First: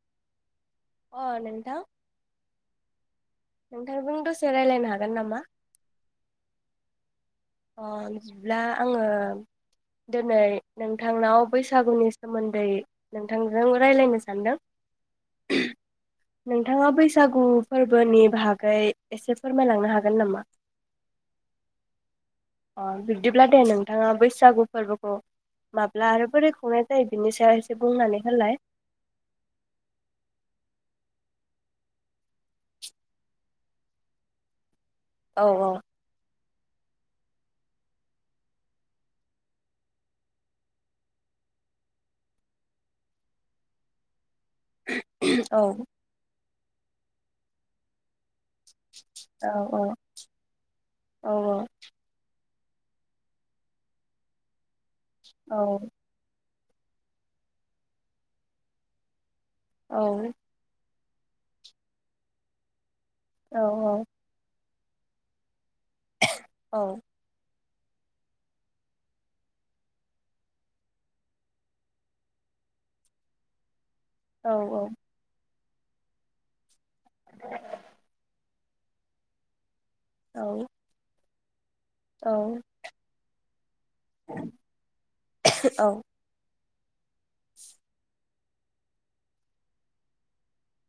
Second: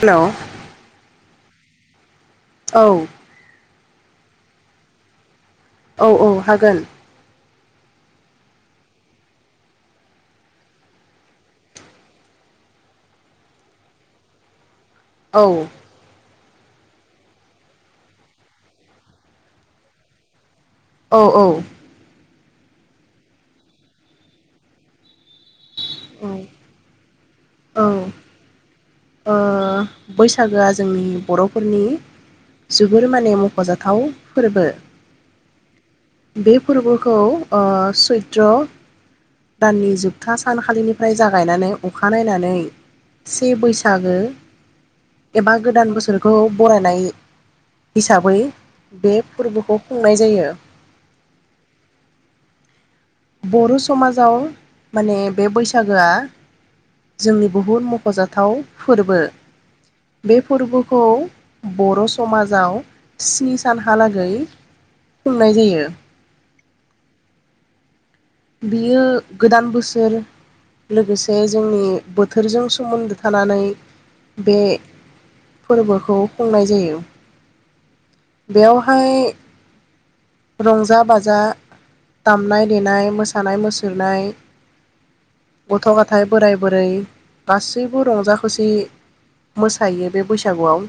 हेल' अ' नोंथां। औ नोंथांजों दसे रायलायनो हागोन नामा? औ औ हागोन। अ' बिदिब्ला आङो दोनै नोंथांनाव बैसागुनि सोमोन्दै नोंथांजों रायलायनो सानदों। औ नोंथाङा बैसागु फोरबोनि बाहागै एसे फोरमायलांनो हागोन नामा औ औ अ बिब्दिब्ला दे नोंथाङा बैसागु फोरबोखौ मााब्ला आरो बोरै खुंनाय जाय बिनि सायाव एसे औ बुंनानै होलाय ओ बैसागोआ जोंनि बरफोरनि जोबोर माने मखजाथाव फोरबो औ औ बे फोरबोखौ ओ सैत्र दाननि जोबथा सानखालिनिफ्राय जागायनानै अखा नायनानै से बैसो आगो एबा औ गोदान बोसोरखौ बरायनाय हिसाबै बे औ फोरबोखौ खुंनाय जायो । औ बर' समाजाव माने बे औ बैसागोआ जोंनि बहुत मखजाथाव फोरबो औ । बे फोरबो फौ बर समाजाव औ स्नि सानहालागै खुंनाय नाय जायो । औ । बियो गोदान बोसोर लोगोसे जोंनि बोथोरजों सोमोन्दो थानानै औ बे औ । फोरबोखौ खुंनाय जायो । बेयावहाय औ रंजा बाजा दामनाय देनाय मोसानाय मुसुरनाय गथ गथाय बोराइ बोरै गासैबो रंजा खुसि मोसायो बे बैस सागुआव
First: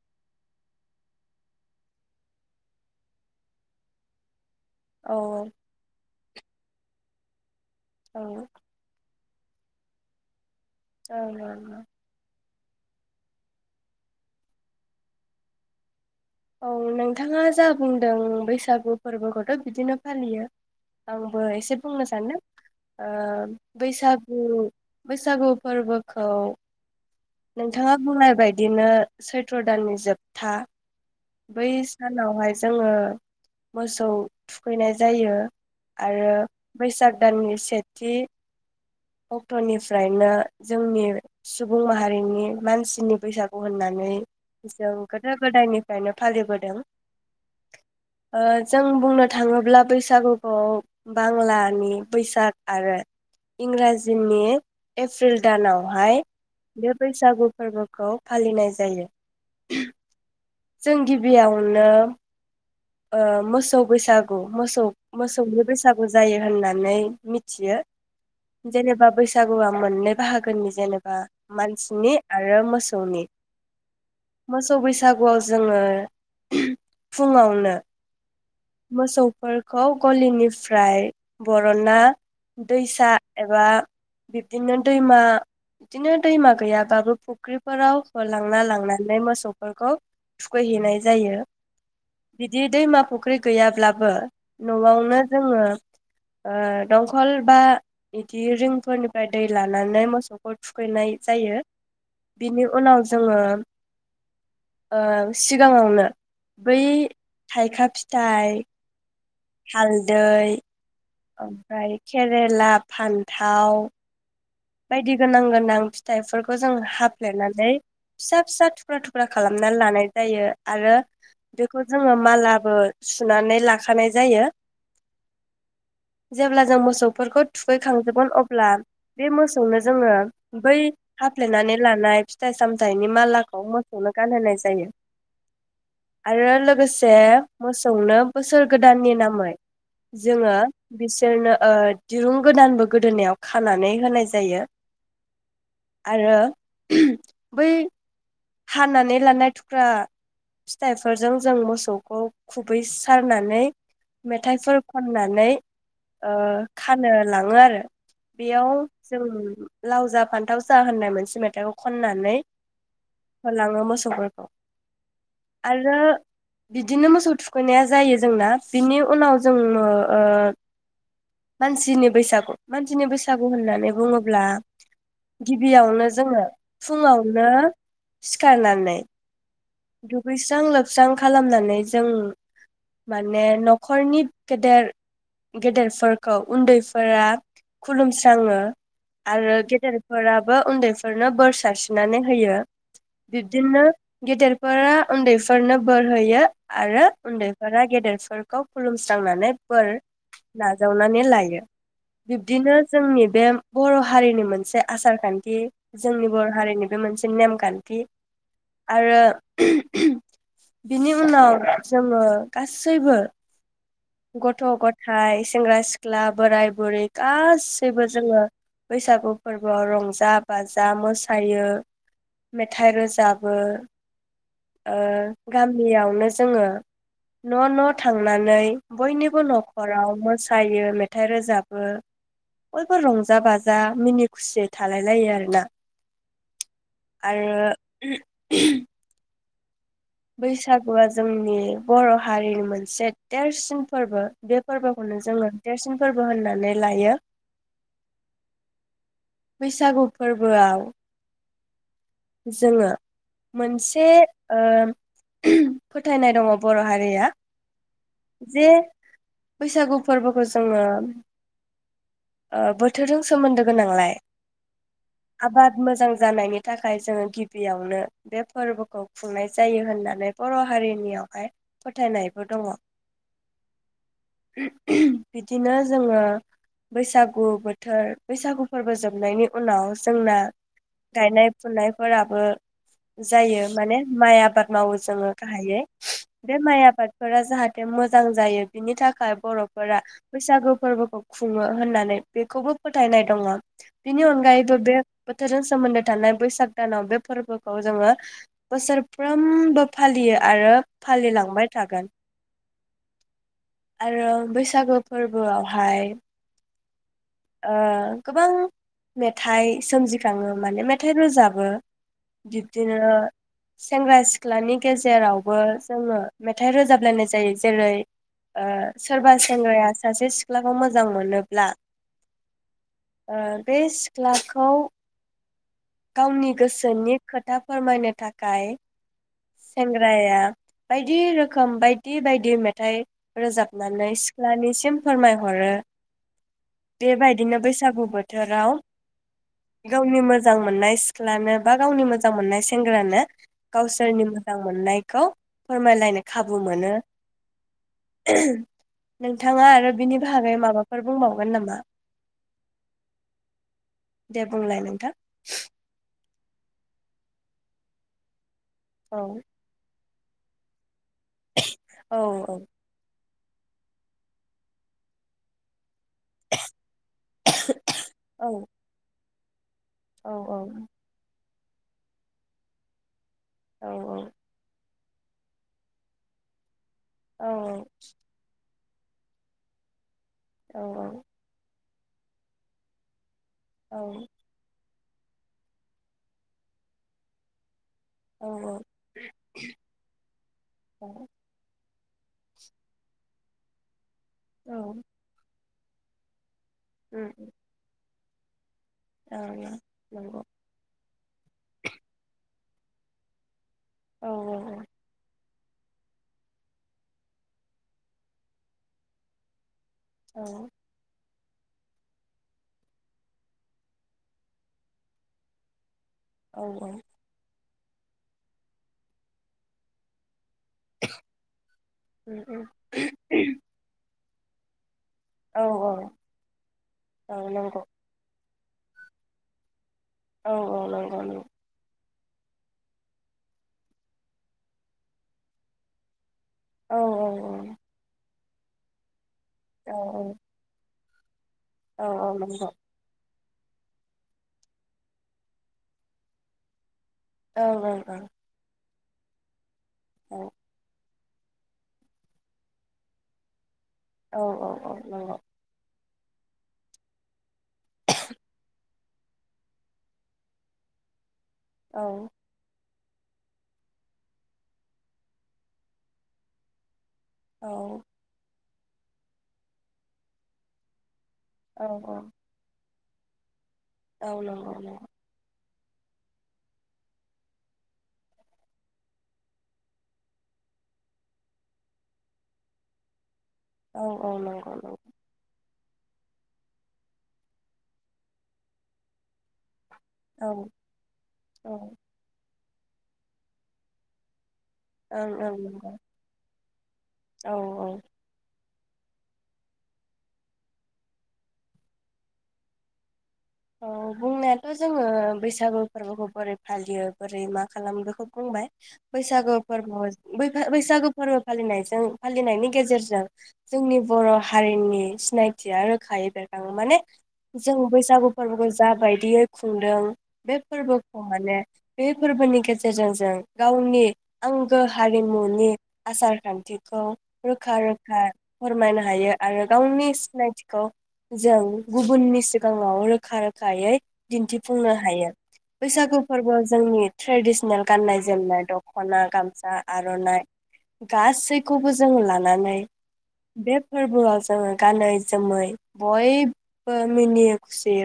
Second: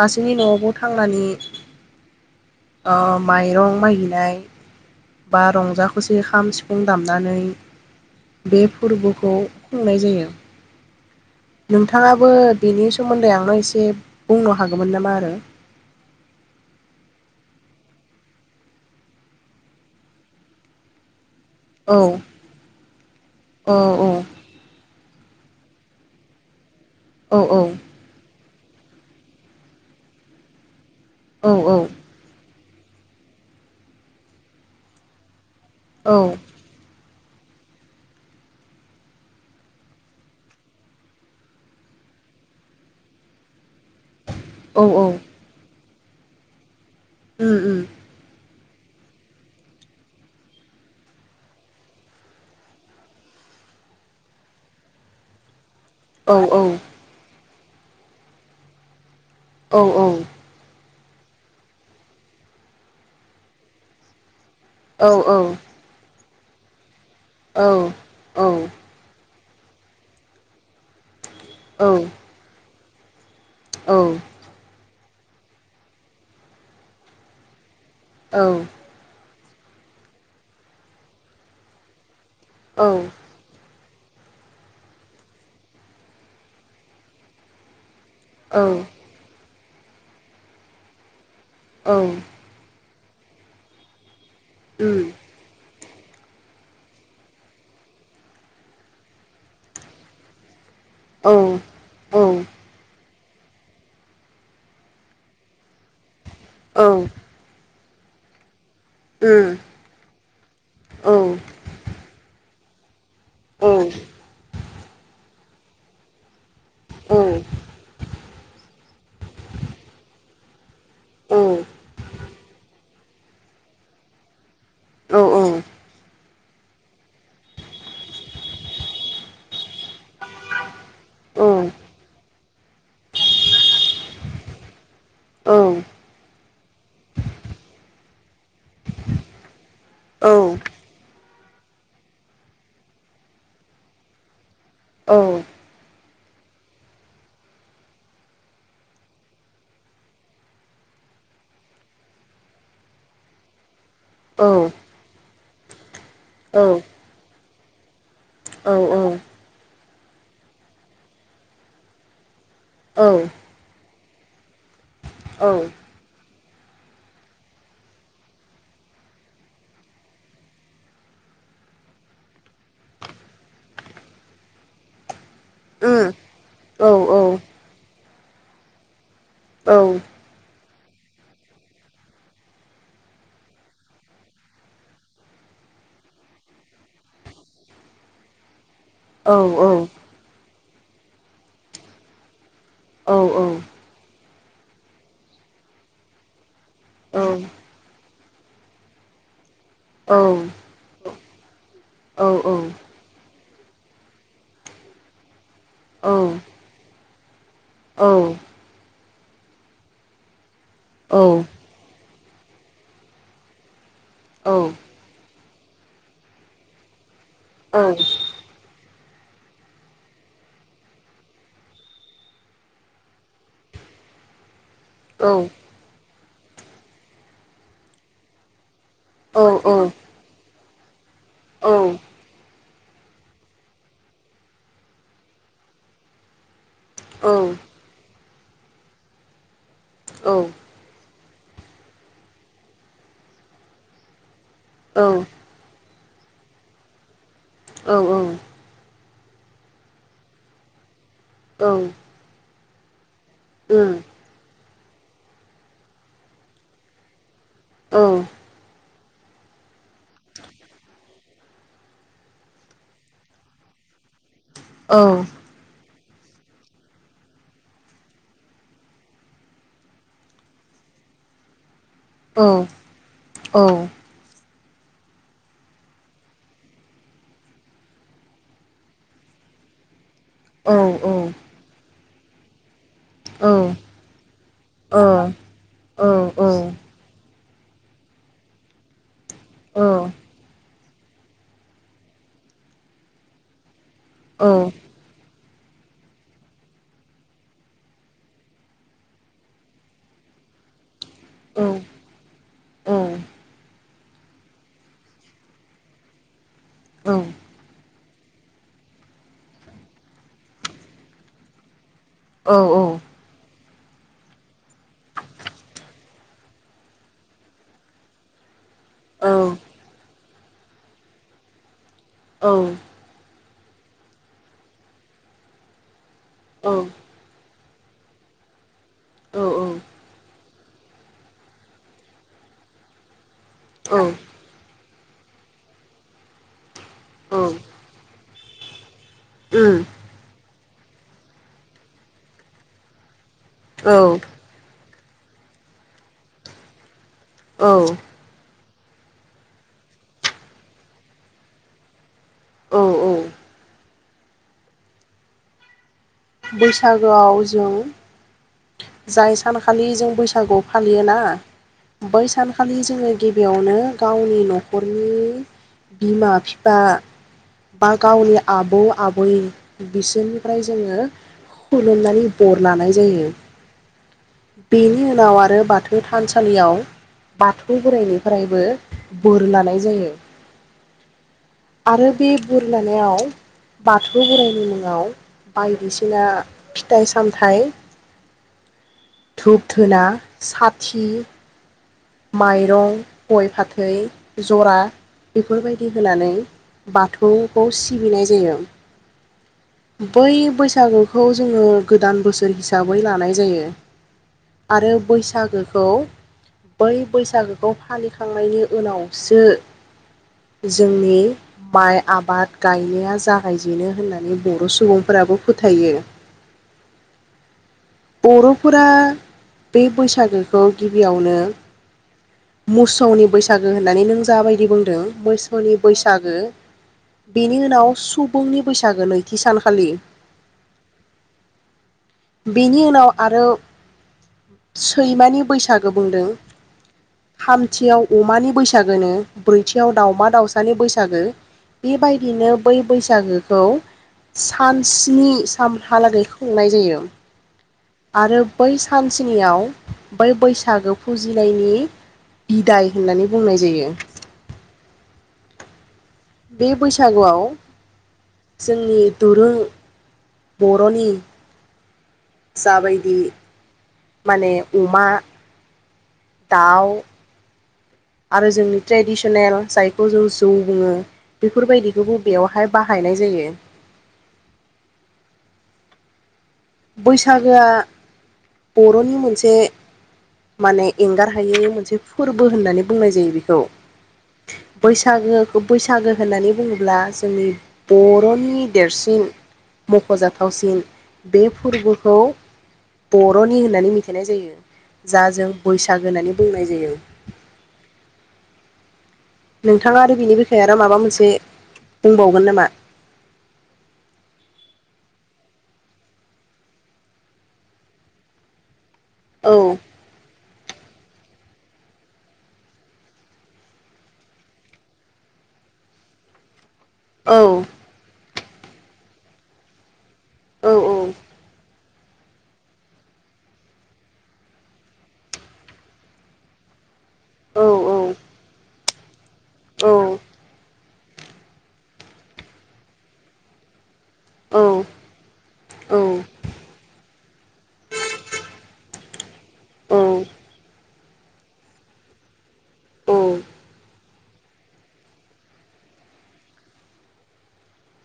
गासैनि न'आवबु खांनानि अ माइरं महैनाय औ औ बा रंजा खुस बे हाम सिफुं दामनानै औ बे फोरब द खुंनाय जायो ओं । ओं नोंथाङाबो बेनि सोमोन्दै आंनो एसे बुंनो हागौमोन नामा? आरो औ नोंथाङा जा बुंदों बैसागु फोरबोखौथ' बिदिनो फालियो आं बो एसे औ बुंनो सानदों ओ औ बैसागु, बैसागु फोरबोखौ औ नोंथाङा बुंनाय बाय दिनो सैथ्र' दाननि जोबथा, औ बै सानावहाय जोङो मोसौ थुखैनाय जायो। औ आरो बैसाग, दाननि सेथि अक्ट'निफ्रायनो जोंनि सुबुं माहारिनि मानसिनि बैसागु, होननानै औ जों औ गोदो गोदायनि फायनो फालिबोदों ओम ओम ओ जों बुंनो थाङोब्ला बैसागुखौ बांलानि बैसाग आरो इंराजिनि एप्रिल दानाव हाय औ औ बे बैसागु, फोरबोखौ फालिनाय जायो। औ औ जों गिबियावनो ओ मोसौ बैसाग गु मोसौ औ मोसौनि बैसागु जायो होननानै औ मिथियो औ उम जेनेबा बैस बैसागु मोननै बाहागोनि जेनेबा, औ उम औ मानसिनि आरो मोसौ, मोसौनि औ औ मोसौ बैस बैसागुआव जोङो फुङावनो औ फोरखौ गलिनिफ्राय बर'ना, दैसा एबा बिब्दिनो दैमा बिदिनो दैमा गैयाबाबो फुख्रिफोराव लांना लांनानै मोसौ, फोरखौ थुखैहैनाय जायो। औ बिदि दैमा फुख्रि गैयाब्लाबो न'आवनो जोङो ओ दंखल बा बिदि रिंफोरनिफ्राय दै लानानै मोसौखौ। थुखैनाय जायो बिनि उनाव जोङो ओ सिगाङावनो बै थाइखा फिथाइ हालदै। ओमफ्राय केरेला। फान्थाव। बायदि गोनां गोनां फिथाइफोर खौ जों हाफ्लेनानै फिसा फिसा थुख्रा थुख्रा खालामनानै लानाय जायो आरो बेखौ जोङो मालाबो सुनानै लाखानाय जायो। औ औ। जेब्ला जों मोसौफोरखौ थुखैखांजोबगोन अब्ला। बे मोसौनो जोङो बै हाफ्लेनानै लानाय फिथाइ सामथाइनि मालाखौ मोसौनो गानहोनाय जायो। औ। आरो लोगोसे मोसौनो बोसोर गोदाननि नामै जोङो बिसोरनो ओ दिरुं गोदानबो गोदोनायाव खानानै होनाय जायो। औ। आरो बै। हानानै लानाय थुख्रा फिथाइफोरजों जों मोसौखौ खुबै सारनानै मेथाइफोर खननानै ओ खानो लाङो आरो। औ औ बेयाव औ जों लाव जा फान्थाव जा होननाय मोनसे मेथाइखौ खननानै। औ उम औ उम औ होलाङो मोसौ [unintelligible] आरो बिदिनो मोसौ थुखैनाया जायो जोंना बिनि उनाव जोङो न ओ मानसिनि बैसागु मानसिनि बैसागु होननानै बुङोब्ला गिबियावनो जोङो फुङावनो सिखारनानै। दुगैस्रां लोब स्रां खालामनानै जों माने न'खरनि गेदेर गेदेरफोरखौ उन्दैफोरा खुलुमस्राङो। आरो गेदेरफोरा उन्दैफोरनो बोर सारस्रिनानै होयो बिबदिनो गेदेर फोर उन्दैफोरनो बोर होयो आरो उन्दैफोरा गेदेरफोरखौ खुलुमस्रांनानै बोर नाजावनानै लायो बिब्दिनो जोंनि बे बर हारिनि मोनसे आसार खान्थि जोंनि बर हारिनि बे मोनसे नेम खान्थि आरो बिनि उनाव जोङो गासैबो गथ' गथाय सेंग्रा सिख्ला बोराय बुरै गासैबो जोङो बैसागु फोरबोआव रंजा बाजा मोसायो मेथाइ रोजाबो। ओ गामियावनो जोङो न' न' थांनानै बयनिबो औ औ नखर मोस थायो मेथ मेथाइ रोजाबो बयबो रंजा बाजा मिनि खुसियै थालायलायो आरोना। आरो [unintelligible] बैसागुआ जोंनि बर' हारिनि मोनसे देरसिन फोरबो बे फोरबोखौनो जोङो देरसिन फोरबो होननानै लायो। औ औ बैसागु फोरबोआव औ जोङो मोनसे ओ फोथायनाय दङ' बर' हारिया जे बैसागु फोरबोखौ जोङो ओ बोथोरजों सोमोन्दो गोनांलाय औ बिराद मोजां जानायनि थाखाय जोङो गिबियावनो बे फोरबोखौ खुंनाय जायो होननानै बर' हारिनियावहाय फोथायनायबो दङ'। बिदिनो जोङो। बैसागु बोथोर बैसागु फोरबो जोबनायनि उनाव जोंना गायनाय फुननायफोराबो जायो माने माइआ बाद मावो जोङो गाहायै बे माइ आबाद फोरा जाहाथे मोजां जायो बिनि थाखाय बर'फोरा बैसागु फोरबोखौ खु खुङो होननानै बेखौबो फोथायनाय दङ। बिनि अनगायबो बे बोथोरजों सोमोन्दो थानाय बैसाग दानाव बे फोरबोखौ जोङो बोसोरफ्रोमबो फालियो आरो फालिलांबाय थागोन। आरो बैसागो फोरबोआवहाय ओं ओ गोबां मेथाइ सोमजिखाङो माने मेथाइ रोजाबो। बिबदिनो सेंग्रा सिख्लानि गेजेरावबो जोङो मेथाइ रोजाबलायनाय जायो जेरै ओ सोरबा सेंग्राया सासे सिख्लाखौ मोजां मोनोब्ला औ ओ बे सिख्लाखौ गावनि गोसोनि खोथा फोरमायनो थाखाय सेंग्राया बायदि रोखोम बायदि बायदि मेथाइ रोजाबनानै सिख्लानिसिम फोरमायहरो बेबायदिनो बैसागु बोथोराव औ उम गावनि मोज जां मोननाय सिख्लानो बा गावनि मोजां मोननाय सेंग्रानो औ गावसोरनि मोजां मोननाय। खौ फोरमायलायनो खाबु मोनो। औ नोंथाङा आरो बिनि भागै माबाफोर बुंबावगोन नामा? औ औ दे बुंलाय नोंथां। [inaudible] बैसागोआव जों औ जाय सानखालि जों बैस [unintelligible] योना औ बै सानखालि जोङो। गिबियावनो गावनि न'खरनि बिमा बिफा बा गावनि औ आबौ आबै औ बिसोरनिफ्राय जोङो खुलुमनानै बर लानाय जायो औ बे नि उनाव आरो बाथौ थानसालियाव औ बाथौ बोराइनिफ्रायबो बोर लानाय जायो औ औ आरो बे बुर लानायाव औ बाथौ बोराइनि मुङाव बायदिसिना फिथाइ सामथाइ औ धुप-धुना साथि औ माइरं, गय फाथै जरा बे फोर बायदि होनानै बाथौखौ सिबिनाय [unintelligible] बै बैसागुखौ जोङो गोदान बोसोर हि साबै लानाय जायो आरो बैसागो खौ बै बैसागोखौ फालिखांनायनि उनावसो जोंनि माइ आबाद गायनाया जागायजेनो होननानै बर सुबुंफोराबो फोथायो औ औ बरफोरा बे बैसागो खौ गिबियावनो मोसौनि बैसागु होननानै नों जाबायदि बुंदों मोसौनि औ बैसागो औ बिनि नंगौ उनाव सु बुंनि बैसागो नैथि सानखालि औ औ नोंग नोंग बेनि उनाव आरो सैमानि बैसागो बुंदों थामथियाव अमानि बैसागोनो ब्रैथियाव औ दावमा दाउसानि बैसाग सागो। बे औ औ बायदिनो नंगौ बै बैसागो। खौ सान सनि सानहालागै खुंनाय जायो। औ औ औ। सानसेनियाव। बै बैसागो। फुजिनायनि बिदाय होननानै बुंनाय जायो। औ औ औ औ औ। बे बैसागुआव। जोंनि। दुरुं बरनि। औ। जाबायदि माने अमा दाउ। औ। आरो जोंनि ट्रेडिसनेल जायखौ जों जौ बुङो। औ बेफोरबायदिखौ बबेयावहाय बाह। थायनाय जायो। औलं औल। बैसागोआ बरनि मोनसे माने एंगार हायै मोनसे फोरबो होननानै बुंनाय जायो बेखौ। औ औ नंगौ नंगौ बैसागो। बैसागो होननानै बुङोब्ला जोंनि बरनि देरसिन। मखजाथावसिन। बे औ ओं फोरबोखौ। बरनि होननानै मिथिनाय जायो। जा जों ओं नंगौ बैसागो होननानै बुंनाय जायो। औ औ नोंथाङा आरो बिनि बिखाया आरो माबा मोनसे बुंबावगोन नामा। औ बुंनायाथ जोङो बैसागु फोरबोखौ बोरै फालियो बोरै मा खालामो बेखौ बुंबाय। बैसागो औ फोरबोाव बै। बैसागु फोरबो फालिनायजों फालिनायनि गेजेरजों जोंनि बर हारिनि सिनायथिया रोखायै बेरखा। माने औ जों बैसागु। फोरबोखौ जा बायदियै खुंदों बे फोरबोखौ माने बे फोरबोनि गेजेरजों जों गावनि आंगो हारिमुनि आसार खान्थिखौ औ रोखा रोखा फोरमायनो हायो आरो औ गावनि सिनायथिखौ जों गुबुननि सिगाङाव रोखा। रोखा रोखायै औ दिन्थिफुंनो हायो। बैसखौ फोर्बो। जोंनि ट्रेडिसनेल गाननाय जोमनाय दखना गामसा आरनाइ गासैखौबो जोंङ लानानै बे फोरबोआव जोङो गानै जोमै बयबो मिनि।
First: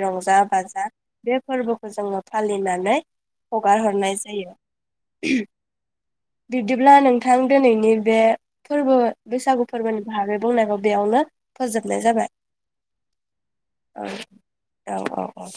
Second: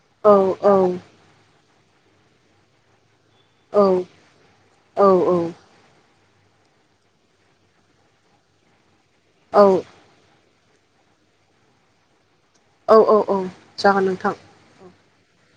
रंजा बाजा बे फोरबो। खौ जोङो फालिनानै। हगार हरनाय जायो। बिब्दिब्ला नोंथां दिनैनि बे फोरबो बैसागु औ फोरबोनि भाहागो बुंनायखौ बेयावनो फोजोबनाय जाबाय । औ औ औ जागोन नोंथां। औ औ औ।